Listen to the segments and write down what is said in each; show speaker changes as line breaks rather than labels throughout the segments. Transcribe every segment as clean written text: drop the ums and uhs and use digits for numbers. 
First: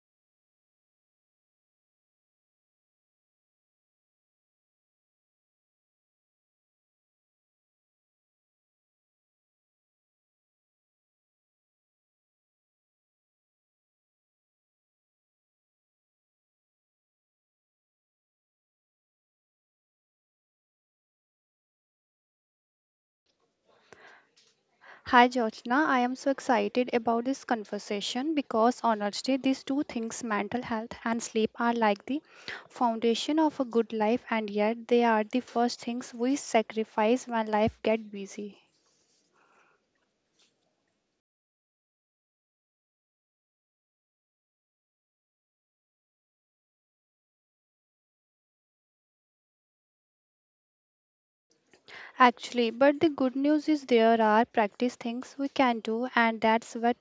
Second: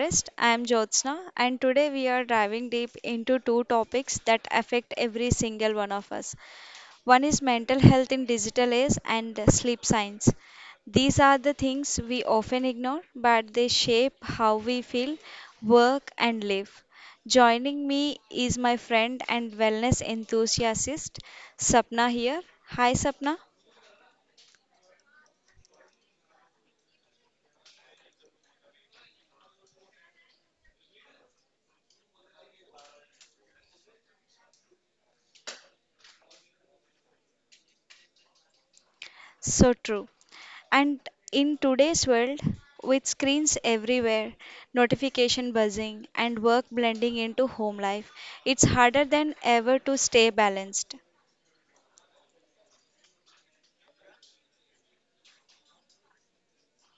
Interest. I am Jyotsna, and today we are diving deep into two topics that affect every single one of us. One is mental health in digital age and sleep science. These are the things we often ignore, but they shape how we feel, work, and live. Joining me is my friend and wellness enthusiast, Sapna here. Hi, Sapna.
Hi, Jyotsna. I am so excited about this conversation because honestly, these two things, mental health and sleep, are like the foundation of a good life, and yet they are the first things we sacrifice when life gets busy.
So true. And in today's world, with screens everywhere, notification buzzing, and work blending into home life, it's harder than ever to stay balanced.
Actually, but the good news is there are practice things we can do, and that's what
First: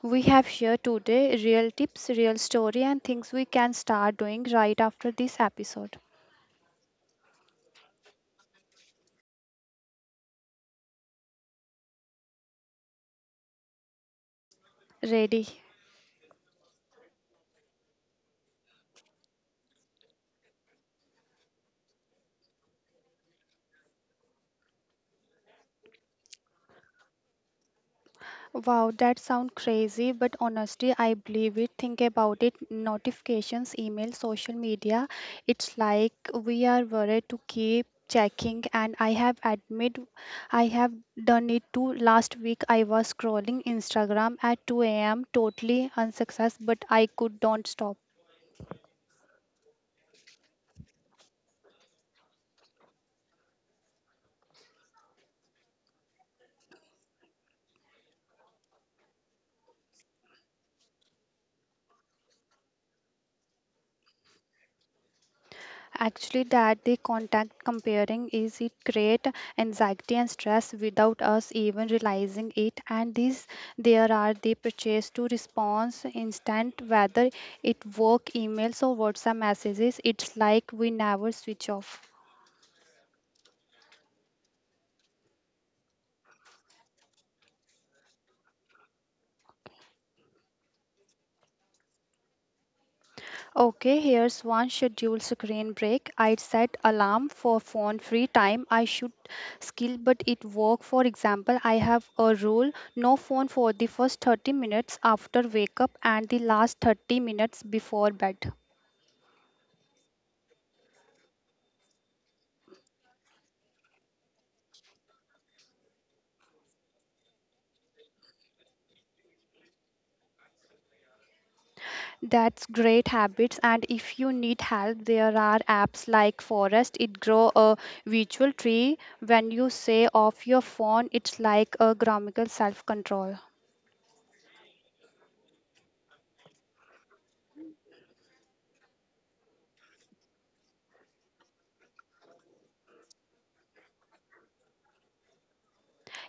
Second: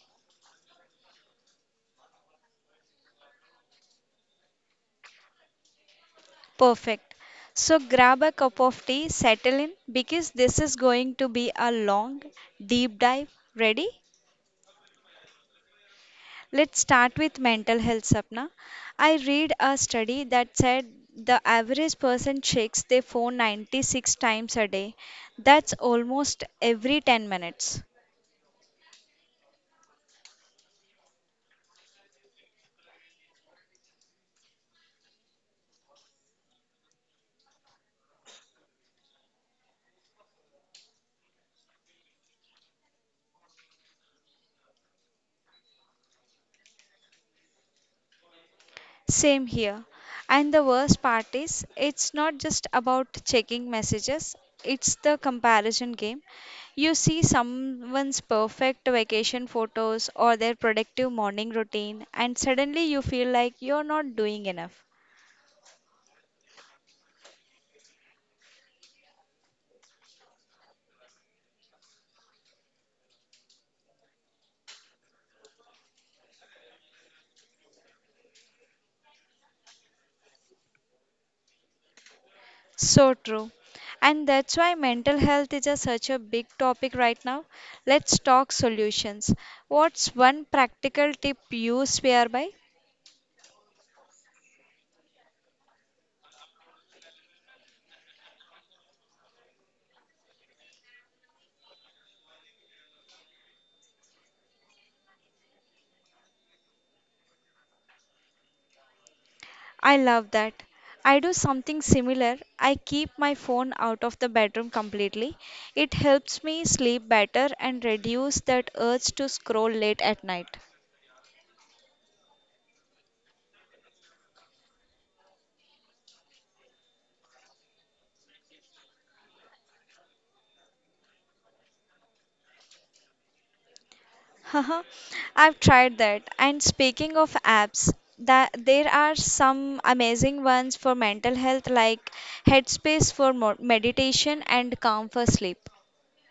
we have here today real tips, real story, and things we can start doing right after this episode.
Perfect. So grab a cup of tea, settle in, because this is going to be a long, deep dive. Ready?
Ready?
Let's start with mental health, Sapna. I read a study that said the average person checks their phone 96 times a day. That's almost every 10 minutes.
Wow, that sounds crazy, but honestly, I believe it. Think about it. Notifications, email, social media. It's like we are worried to keep checking and I have admit I have done it too. Last week I was scrolling Instagram at 2 a.m. totally unsuccess, but I could don't stop.
Same here. And the worst part is, it's not just about checking messages, it's the comparison game. You see someone's perfect vacation photos or their productive morning routine, and suddenly you feel like you're not doing enough.
Actually, that the contact comparing is it create anxiety and stress without us even realizing it. And this, there are the purchase to response instant, whether it work emails or WhatsApp messages. It's like we never switch off.
So true. And that's why mental health is such a big topic right now. Let's talk solutions. What's one practical tip you swear by?
Okay, here's one scheduled screen break. I set alarm for phone free time. I should skill, but it work. For example, I have a rule: no phone for the first 30 minutes after wake up and the last 30 minutes before bed.
I love that. I do something similar. I keep my phone out of the bedroom completely. It helps me sleep better and reduce that urge to scroll late at night.
That's great habits. And if you need help, there are apps like Forest. It grow a virtual tree. When you say off your phone, it's like a grammatical self control.
Haha, I've tried that. And speaking of apps, that there are some amazing ones for mental health like Headspace for meditation and Calm for sleep.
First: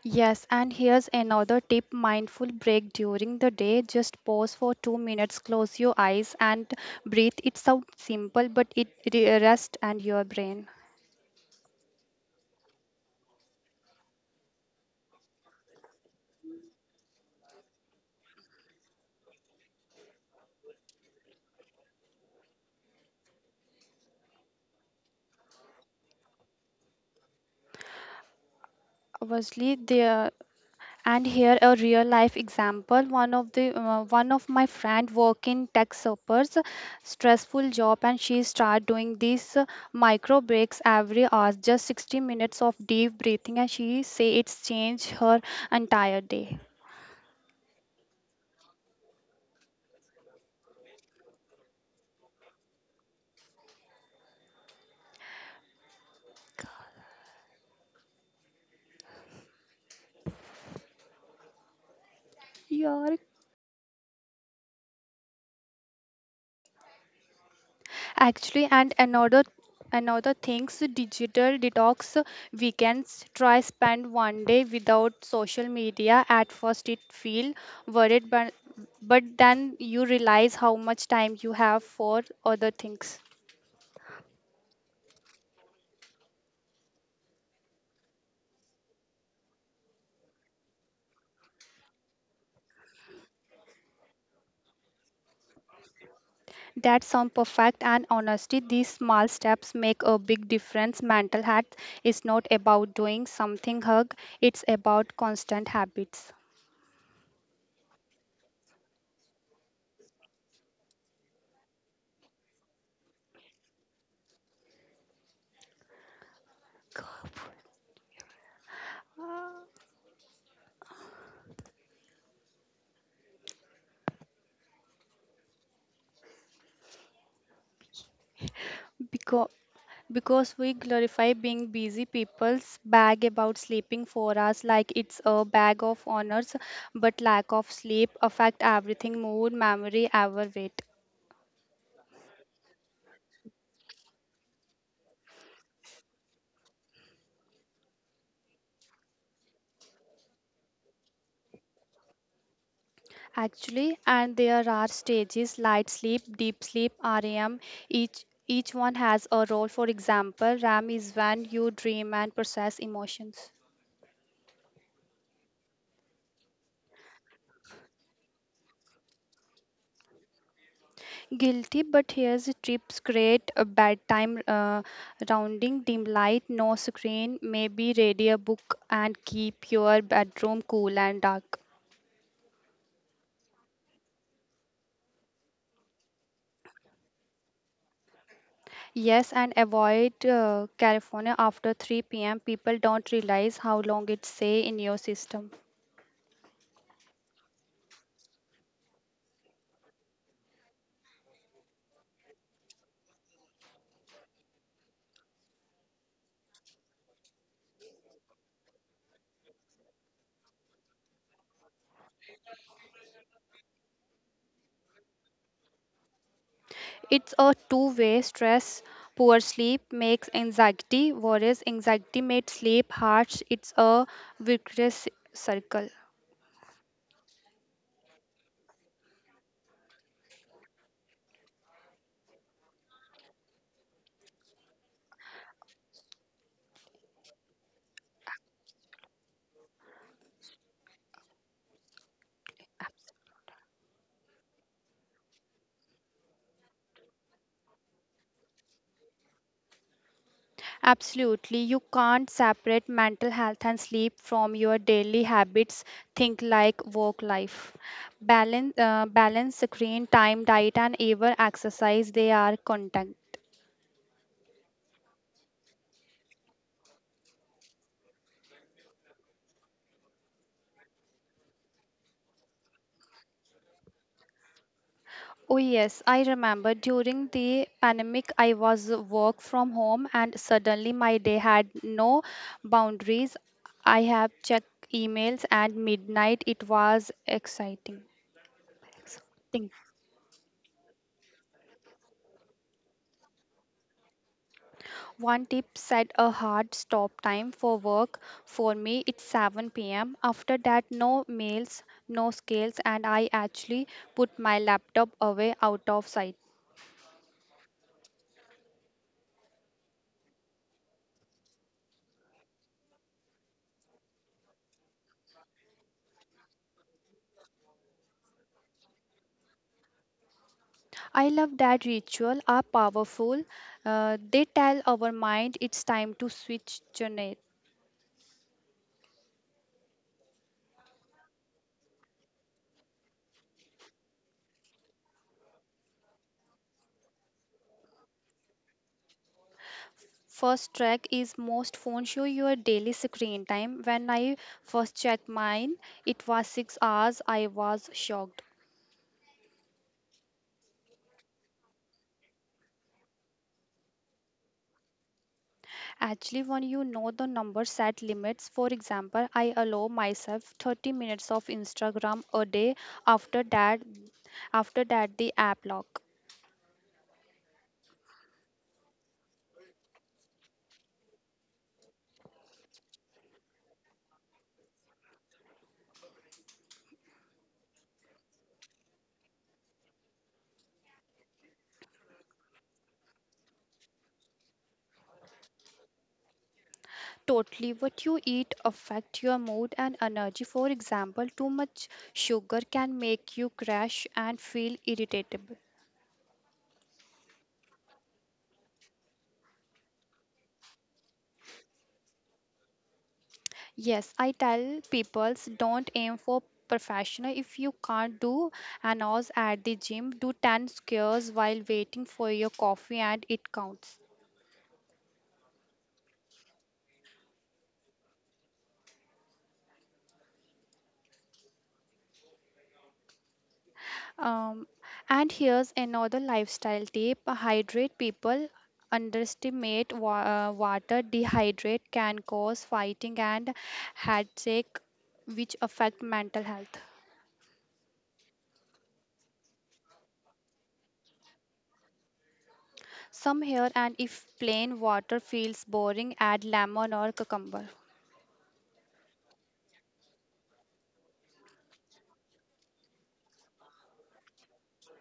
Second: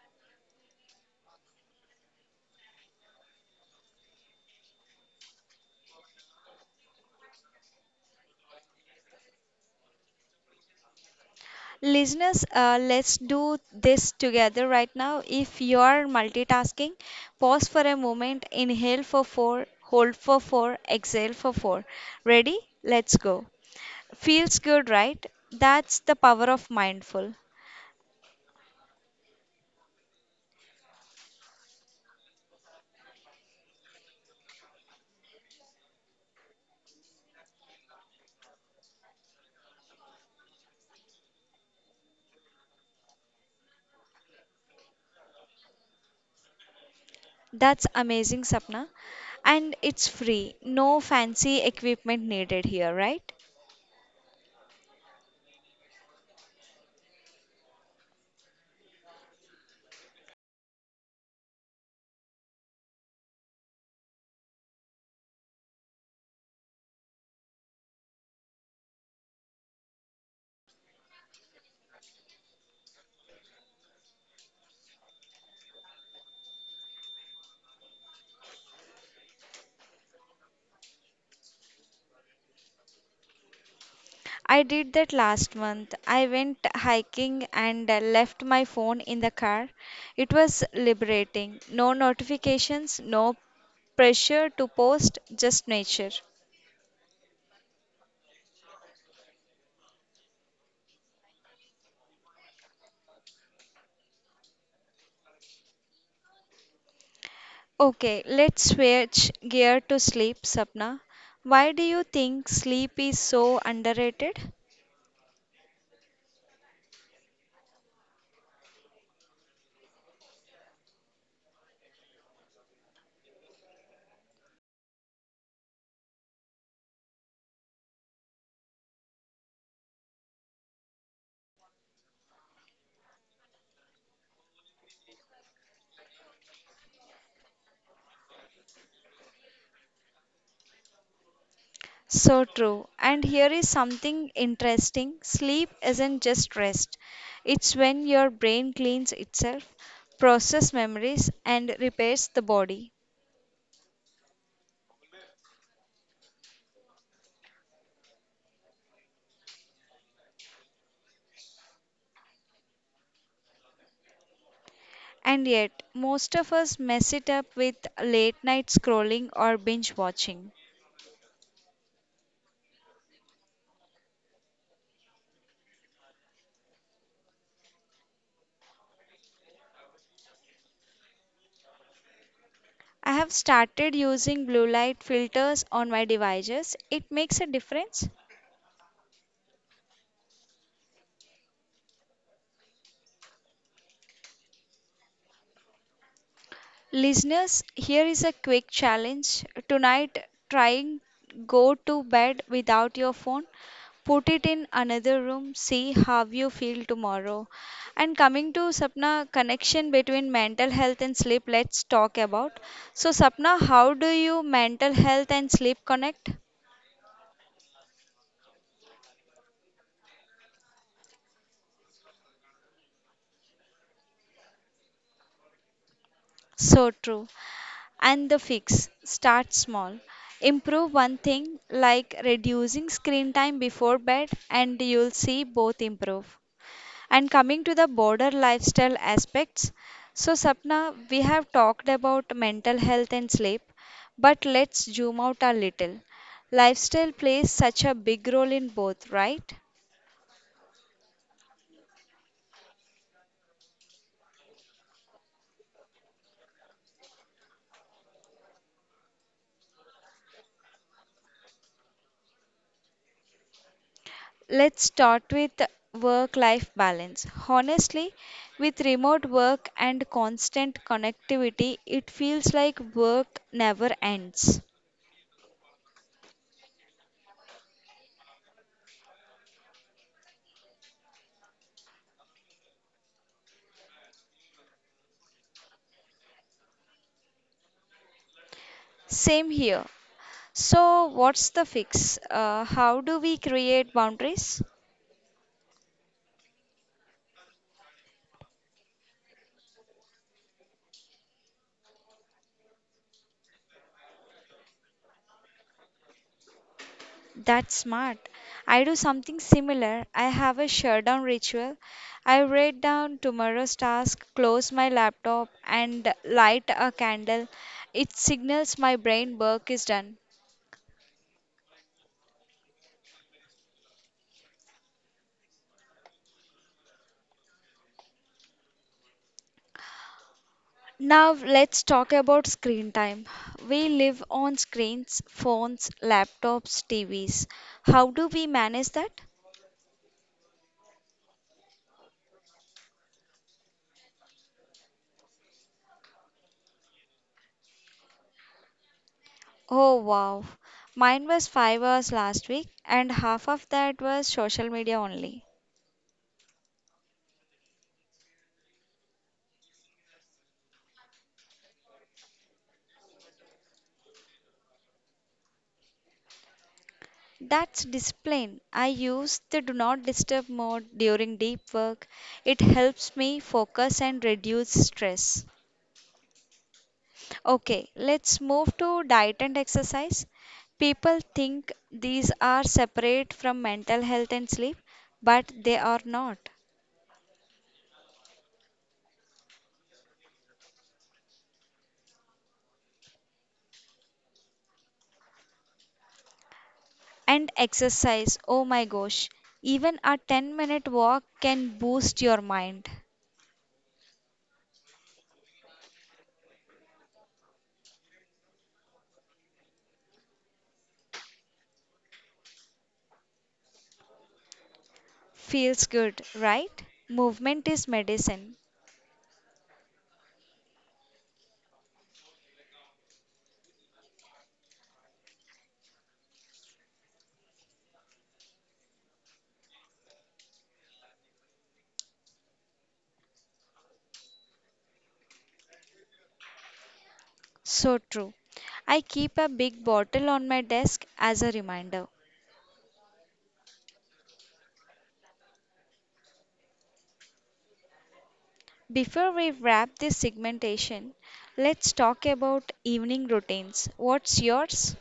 Yes, and here's another tip mindful break during the day. Just pause for 2 minutes, close your eyes, and breathe. It sounds simple, but it rest and your brain.
Listeners, let's do this together right now. If you are multitasking, pause for a moment, inhale for four, hold for four, exhale for four. Ready? Let's go. Feels good, right? That's the power of mindful.
Obviously, there and here a real life example. One of the one of my friend work in tech suppers, stressful job, and she start doing these micro breaks every hour, just 60 minutes of deep breathing, and she say it's changed her entire day.
That's amazing, Sapna. And it's free, no fancy equipment needed here, right?
Yeah, actually, and another things digital detox weekends try spend one day without social media at first it feel worried but then you realize how much time you have for other things
I did that last month. I went hiking and left my phone in the car. It was liberating. No notifications, no pressure to post, just nature.
that sound perfect and honesty these small steps make a big difference mental health is not about doing something hug it's about constant habits
Okay, let's switch gear to sleep, Sapna. Why do you think sleep is so underrated?
because because we glorify being busy people's bag about sleeping 4 hours like it's a bag of honors but lack of sleep affect everything mood memory our weight
So true. And here is something interesting sleep isn't just rest, it's when your brain cleans itself, processes memories, and repairs the body.
actually and there are stages light sleep deep sleep rem each one has a role for example ram is when you dream and process emotions.
And yet, most of us mess it up with late night scrolling or binge watching.
Guilty, but here's the tips create a bedtime rounding, dim light, no screen, maybe read book, and keep your bedroom cool and dark.
I have started using blue light filters on my devices. It makes a difference.
Yes, and avoid California after 3 p.m. People don't realize how long it stay in your system.
Listeners, here is a quick challenge. Tonight, trying go to bed without your phone. Put it in another room, see how you feel tomorrow. And coming to Sapna, connection between mental health and sleep, let's talk about. So, Sapna, how do you mental health and sleep connect?
It's a two-way stress. Poor sleep makes anxiety, whereas anxiety makes sleep harsh. It's a virtuous circle.
So true. And the fix start small. Improve one thing like reducing screen time before bed, and you'll see both improve. And coming to the border lifestyle aspects, so Sapna, we have talked about mental health and sleep, but let's zoom out a little. Lifestyle plays such a big role in both, right?
Absolutely, you can't separate mental health and sleep from your daily habits. Think like work life, balance, balance screen time, diet, and even exercise. They are contact.
Let's start with work life balance. Honestly, with remote work and constant connectivity, it feels like work never ends.
Oh yes, I remember during the pandemic I was work from home and suddenly my day had no boundaries. I have checked emails at midnight. It was exciting.
Same
Exciting.
here. So, what's the fix? How do we create boundaries?
One tip set a hard stop time for work. For me, it's 7 pm. After that, no mails, no scales, and I actually put my laptop away out of sight.
That's smart. I do something similar. I have a shutdown ritual. I write down tomorrow's task, close my laptop, and light a candle. It signals my brain work is done.
I love that ritual are powerful. They tell our mind it's time to switch genre.
Now, let's talk about screen time. We live on screens, phones, laptops, TVs. How do we manage that?
First track is most phone show your daily screen time. When I first checked mine, it was 6 hours. I was shocked.
Oh wow. Mine was 5 hours last week, and half of that was social media only.
Actually, when you know the number set limits, for example, I allow myself 30 minutes of Instagram a day after that after that the app lock.
That's discipline. I use the do not disturb mode during deep work. It helps me focus and reduce stress. Okay, let's move to diet and exercise. People think these are separate from mental health and sleep, but they are not.
Totally what you eat affect your mood and energy. For example, too much sugar can make you crash and feel irritable.
And exercise, oh my gosh, even a 10-minute walk can boost your mind.
Yes, I tell people don't aim for professional if you can't do an hour at the gym, do 10 squares while waiting for your coffee and it counts.
Feels good, right? Movement is medicine.
Um, and here's another lifestyle tip hydrate people. Underestimate water, dehydrate can cause fighting and headache, which affect mental health.
So true. I keep a big bottle on my desk as a reminder.
Some here, and if plain water feels boring, add lemon or cucumber.
Before we wrap this segmentation, let's talk about evening routines. What's yours?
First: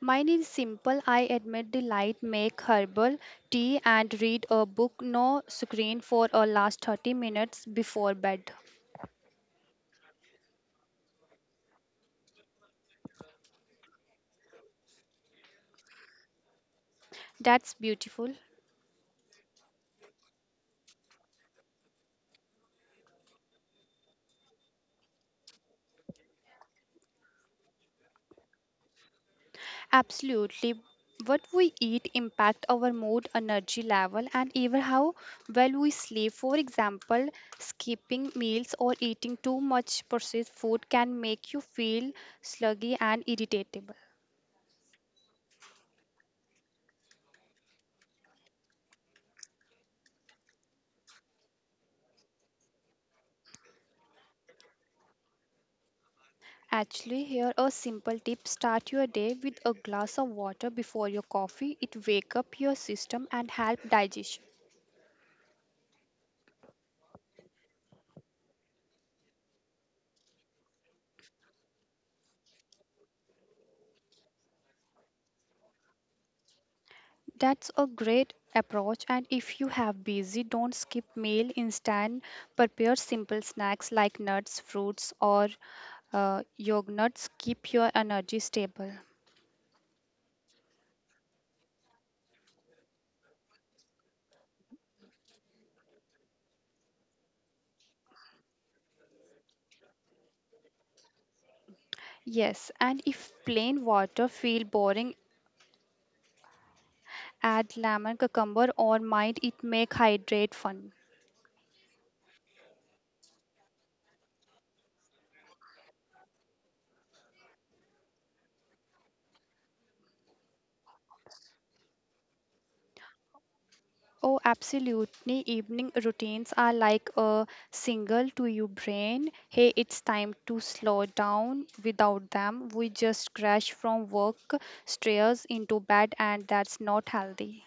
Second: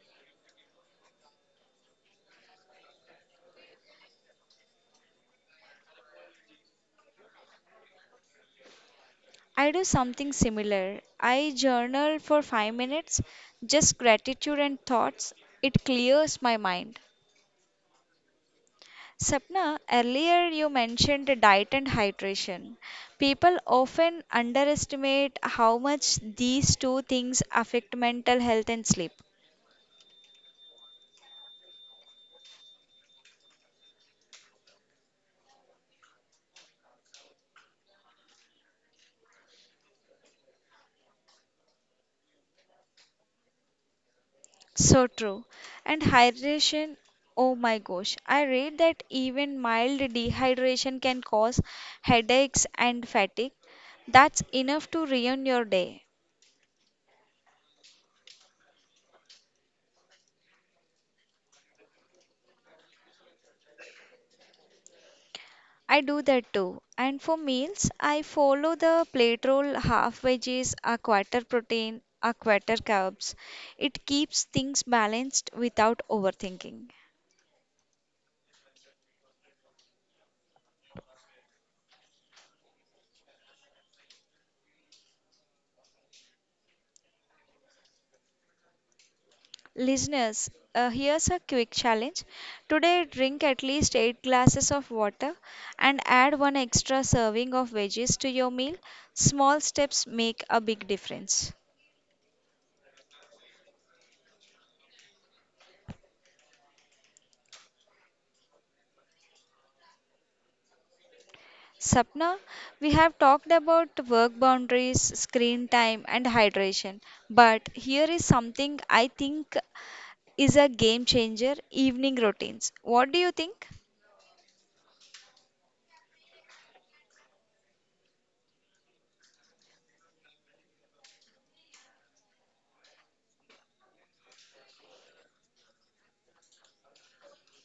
Mine is simple. I admit the light, make herbal tea, and read a book. No screen for a last 30 minutes before bed.
I do something similar. I journal for 5 minutes, just gratitude and thoughts. It clears my mind.
That's beautiful.
Sapna, earlier you mentioned the diet and hydration. People often underestimate how much these two things affect mental health and sleep.
Absolutely. What we eat impact our mood, energy level, and even how well we sleep. For example, skipping meals or eating too much processed food can make you feel sluggy and irritable.
So true. And hydration, oh my gosh, I read that even mild dehydration can cause headaches and fatigue. That's enough to ruin your day.
Actually, here a simple tip: start your day with a glass of water before your coffee. It wake up your system and help digestion.
I do that too. And for meals, I follow the plate roll half veggies, a quarter protein, a quarter carbs. It keeps things balanced without overthinking.
That's a great approach, and if you have busy, don't skip meal. Instead, prepare simple snacks like nuts, fruits, or yogurts. Keep your energy stable.
Listeners, here's a quick challenge. Today, drink at least 8 glasses of water and add one extra serving of veggies to your meal. Small steps make a big difference.
Yes, and if plain water feel boring, add lemon, cucumber, or might it make hydrate fun.
Sapna, we have talked about work boundaries, screen time, and hydration, but here is something I think is a game changer evening routines. What do you think?
Oh, absolutely. Evening routines are like a signal to your brain. Hey, it's time to slow down. Without them, we just crash from work, stress into bed, and that's not healthy.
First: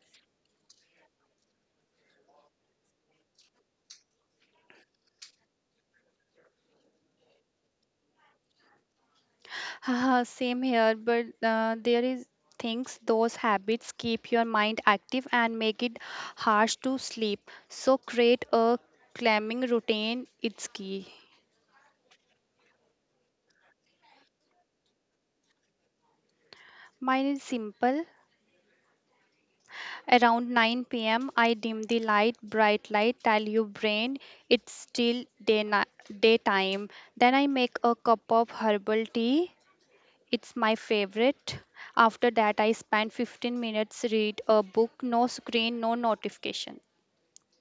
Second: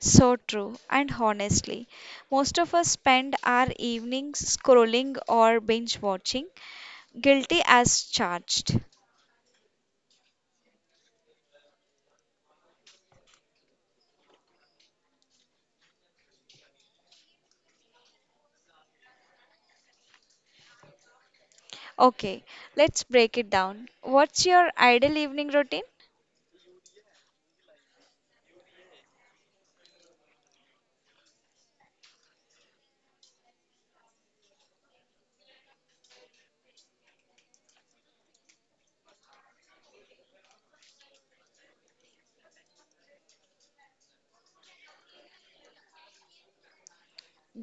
So true, and honestly, most of us spend our evenings scrolling or binge watching, guilty as charged.
Haha, same here, but there is things those habits keep your mind active and make it harsh to sleep. So create a calming routine. It's key.
Okay, let's break it down. What's your ideal evening routine?
Mine is simple. Around 9 p.m., I dim the light, bright light, tell your brain it's still daytime. Then I make a cup of herbal tea. It's my favorite. After that, I spend 15 minutes read a book, no screen, no notification.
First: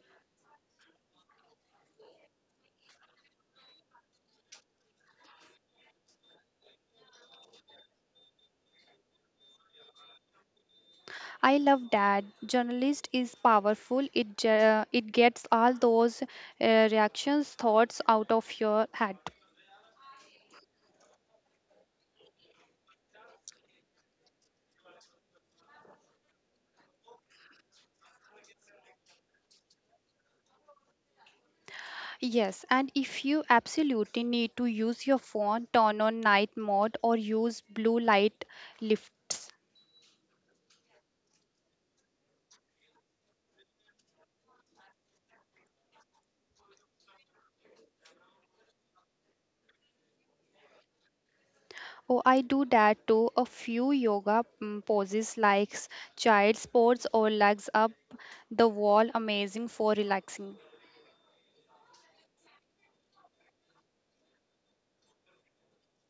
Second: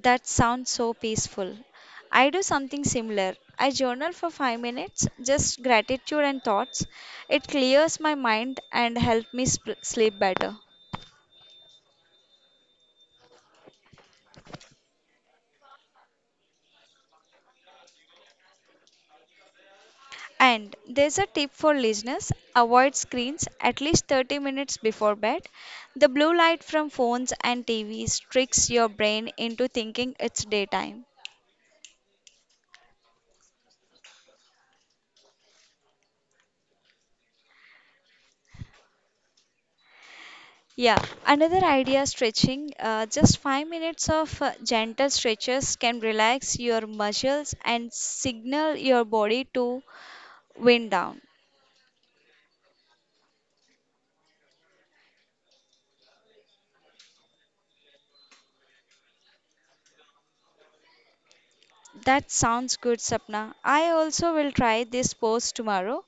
That sounds so peaceful. I do something similar. I journal for 5 minutes, just gratitude and thoughts. It clears my mind and helps me sleep better.
I love that. Journalist is powerful. It gets all those reactions, thoughts out of your head.
And there's a tip for listeners avoid screens at least 30 minutes before bed. The blue light from phones and TVs tricks your brain into thinking it's daytime.
Yes, and if you absolutely need to use your phone, turn on night mode or use blue light lifts.
Yeah, another idea stretching just 5 minutes of gentle stretches can relax your muscles and signal your body to wind down.
Oh, I do that too. A few yoga poses like child's pose or legs up the wall, amazing for relaxing.
That sounds good, Sapna. I also will try this pose tomorrow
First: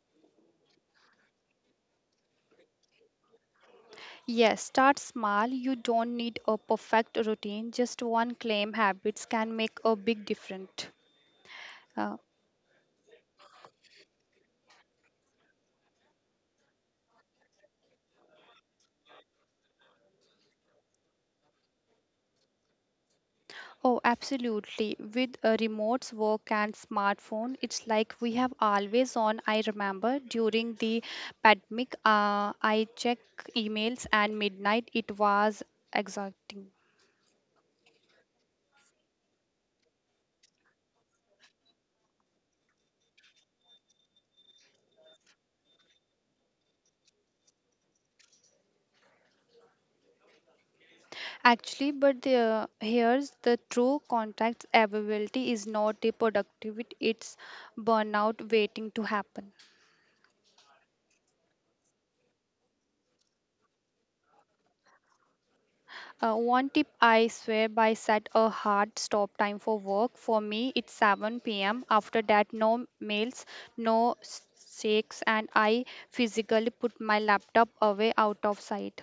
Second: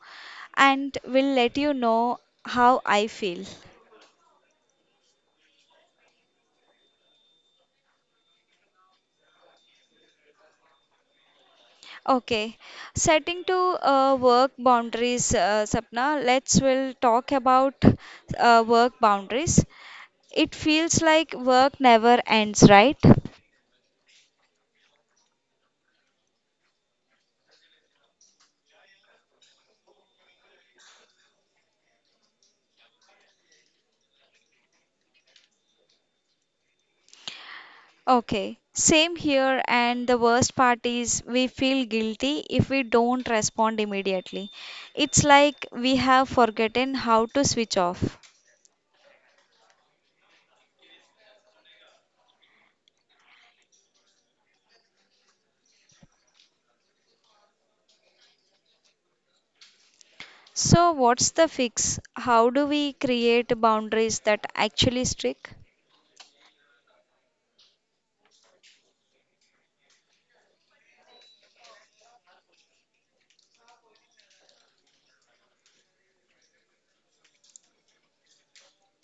and will let you know how I feel.
Yes, start small. You don't need a perfect routine. Just one claim habits can make a big difference. Uh,
Okay, setting to work boundaries, Sapna. Let's will talk about work boundaries. It feels like work never ends, right?
Oh, absolutely. With a remote work and smartphone, it's like we have always on. I remember during the pandemic, I check emails and midnight. It was exhausting.
Okay, same here. And the worst part is we feel guilty if we don't respond immediately. It's like we have forgotten how to switch off.
Actually, but here's the true contacts availability is not the productivity, it's burnout waiting to happen.
So, what's the fix? How do we create boundaries that actually stick?
One tip I swear by set a hard stop time for work. For me, it's 7 p.m. After that, no mails, no shakes, and I physically put my laptop away out of sight.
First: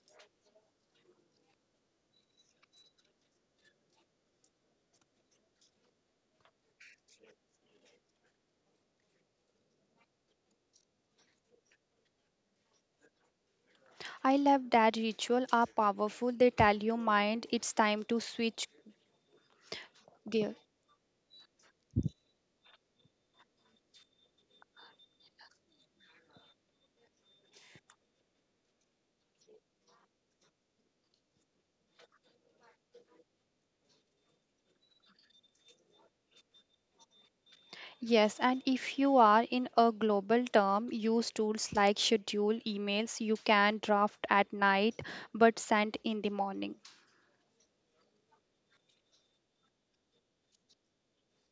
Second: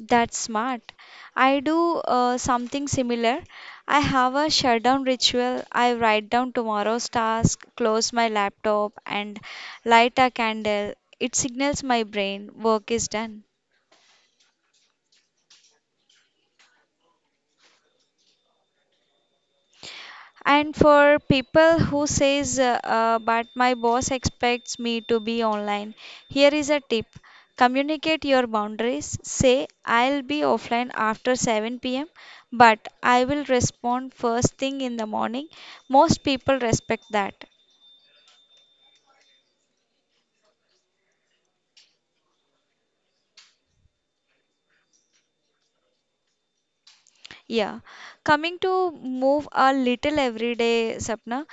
That's smart. I do something similar. I have a shutdown ritual. I write down tomorrow's task, close my laptop, and light a candle. It signals my brain work is done.
I love that ritual are powerful. They tell your mind it's time to switch gear.
And for people who says, but my boss expects me to be online, here is a tip. Communicate your boundaries. Say, I'll be offline after 7 p.m., but I will respond first thing in the morning. Most people respect that.
Yes, and if you are in a global term, use tools like schedule emails you can draft at night but send in the morning.
Yeah, coming to move a little every day, Sapna,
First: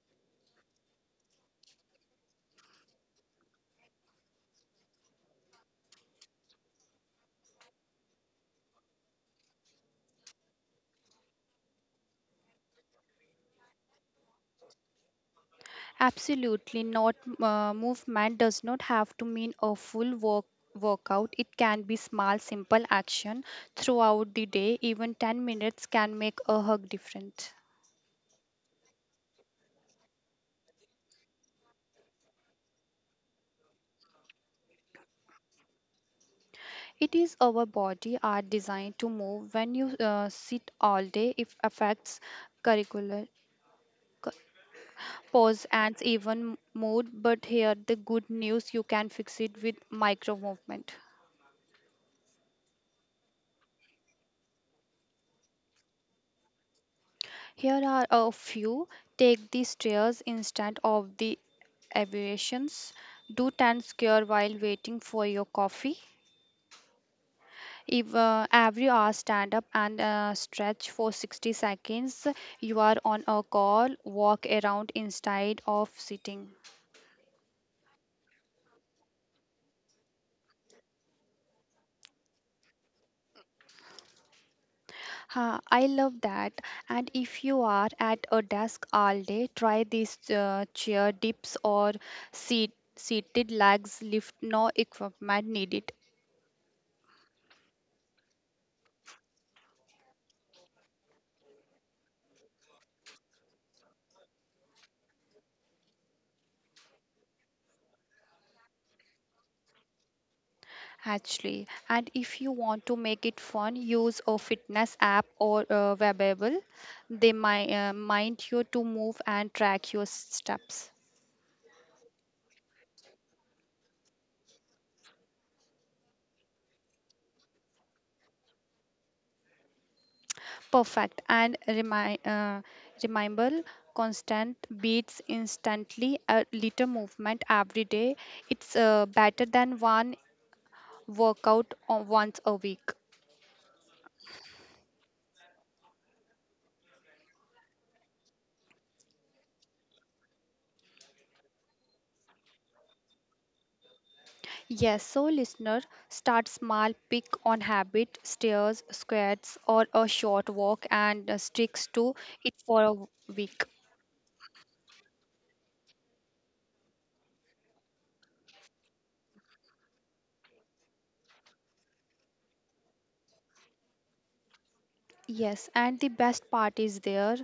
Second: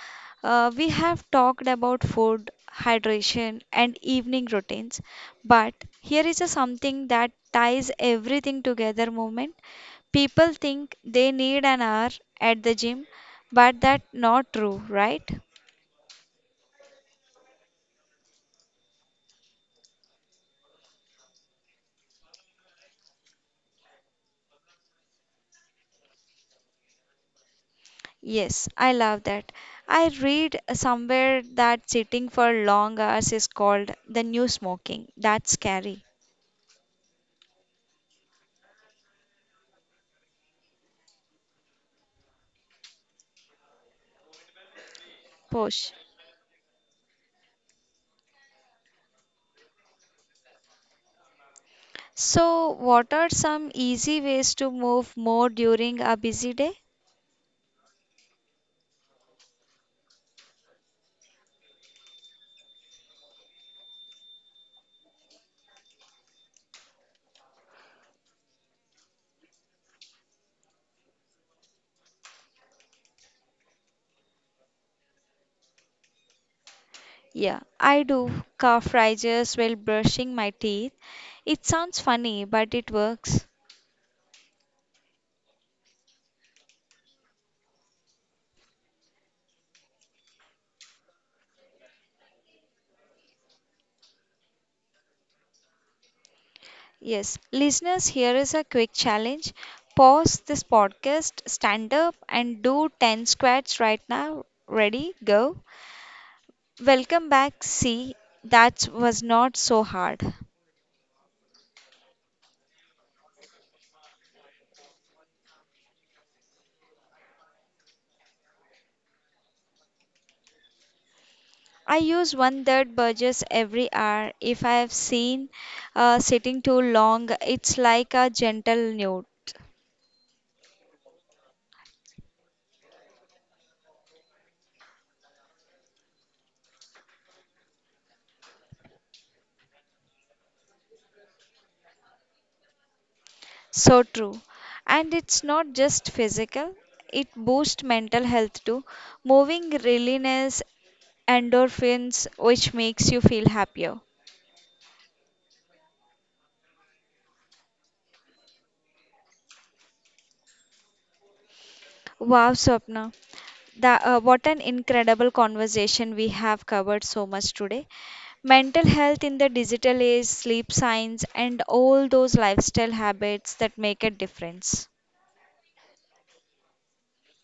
we have talked about food, hydration, and evening routines. But here is a something that ties everything together movement. People think they need an hour at the gym, but that's not true, right?
Absolutely not. Movement does not have to mean a full work workout. It can be small, simple action throughout the day. Even 10 minutes can make a hug difference.
Yes, I love that. I read somewhere that sitting for long hours is called the new smoking. That's scary.
It is our body are designed to move. When you sit all day, it affects curricular cu- pose
Posh.
and even mood. But here the good news: you can fix it with micro movement.
So, what are some easy ways to move more during a busy day?
Here are a few. Take the stairs instead of the abbreviations. Do 10 square while waiting for your coffee. If every hour stand up and stretch for 60 seconds, you are on a call, walk around instead of sitting.
Yeah, I do calf raises while brushing my teeth. It sounds funny, but it works.
Ha, I love that. And if you are at a desk all day, try these chair dips or seat seated legs lift no equipment needed.
Yes, listeners, here is a quick challenge. Pause this podcast, stand up, and do 10 squats right now. Ready? Go. Welcome back. See, that was not so hard.
Actually, and if you want to make it fun, use a fitness app or a wearable. They might mind you to move and track your steps.
I use one that burgess every hour. If I have seen sitting too long, it's like a gentle nudge.
Perfect. And remind remember, constant beats instantly. A little movement every day. It's better than one once a week.
So true. And it's not just physical, it boosts mental health too. Moving releases endorphins, which makes you feel happier.
Yes, so listener, start small, pick on habit, stairs, squats, or a short walk and sticks to
Wow,
it for a
Swapna.
week.
That, what an incredible conversation we have covered so much today. Mental health in the digital age, sleep science, and all those lifestyle habits that make a difference.
Yes, and the best part is there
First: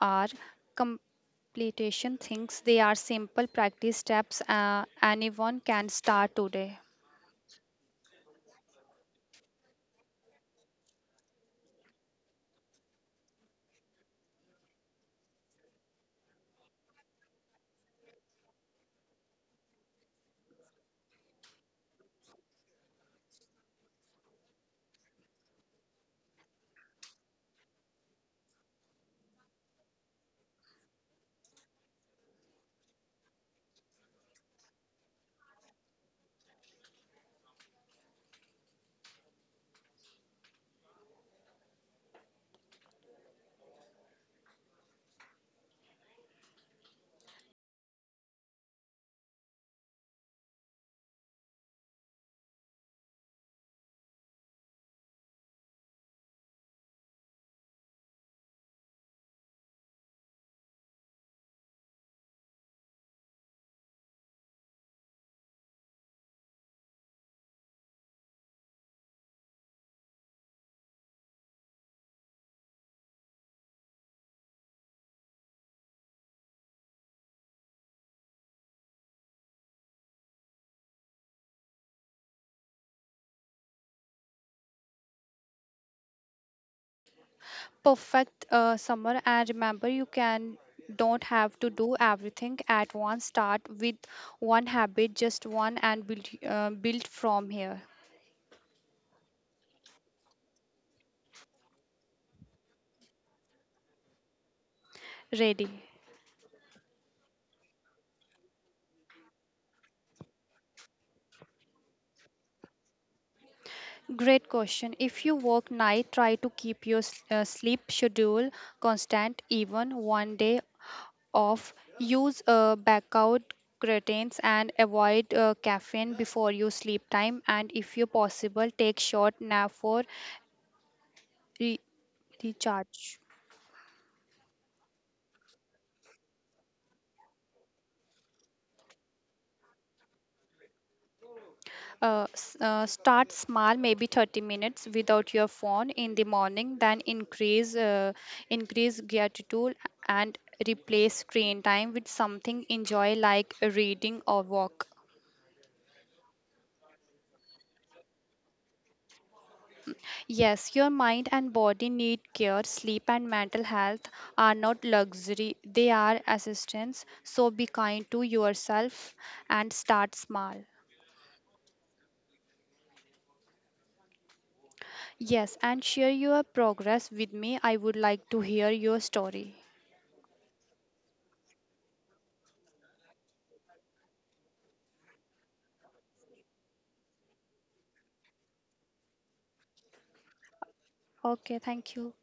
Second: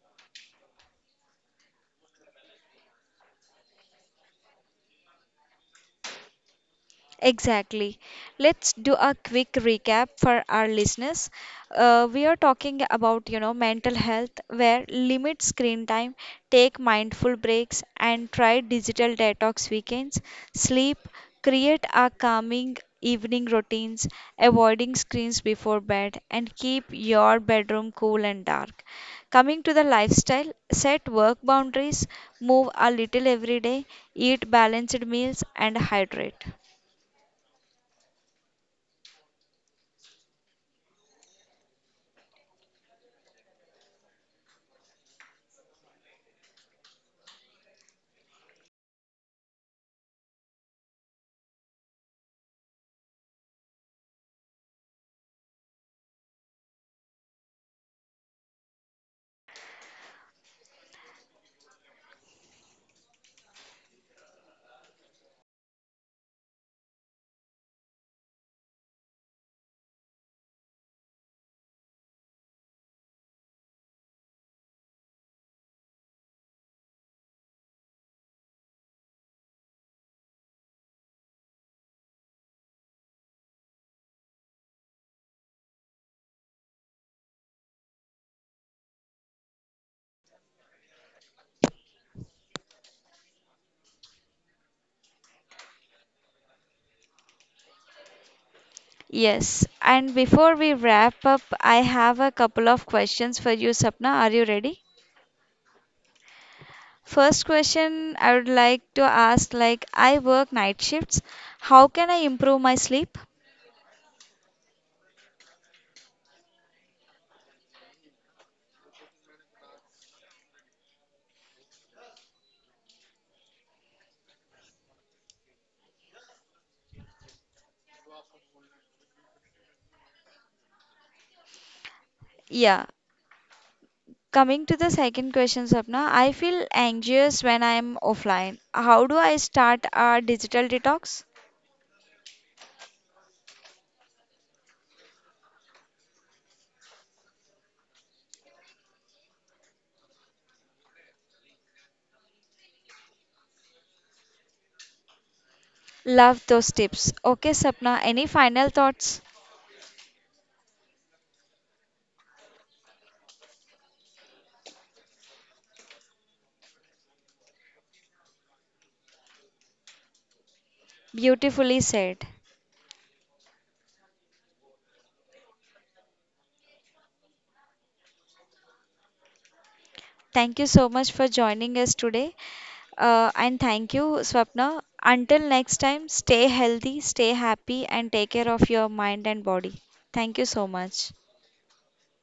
are completion things. They are simple practice steps anyone can start today.
Exactly. Let's do a quick recap for our listeners. We are talking about, you know, mental health, where limit screen time, take mindful breaks, and try digital detox weekends, sleep, create a calming evening routines, avoiding screens before bed, and keep your bedroom cool and dark. Coming to the lifestyle, set work boundaries, move a little every day, eat balanced meals, and hydrate.
Perfect summer, and remember you can don't have to do everything at once. Start with one habit, just one, and build build from here.
Yes, and before we wrap up, I have a couple of questions for you, Sapna. Are you ready?
Ready.
First question I would like to ask like I work night shifts. How can I improve my sleep?
Great question. If you work night, try to keep your sleep schedule constant, even one day off. Use blackout curtains and avoid caffeine before your sleep time. And if you possible, take short nap for re-
Yeah.
recharge.
Coming to the second question, Sapna, I feel anxious when I'm offline. How do I start a digital detox?
Start small, maybe 30 minutes without your phone in the morning, then increase gratitude and replace screen time with something enjoy like reading or walk.
Love those tips. Okay, Sapna, any final thoughts?
Yes, your mind and body need care. Sleep and mental health are not luxury, they are assistance. So be kind to yourself and start small.
Beautifully said.
Yes, and share your progress with me. I would like to hear your story.
Thank you so much for joining us today. And thank you, Swapna. Until next time, stay healthy, stay happy, and take care of your mind and body. Thank you so much.
Okay, thank you.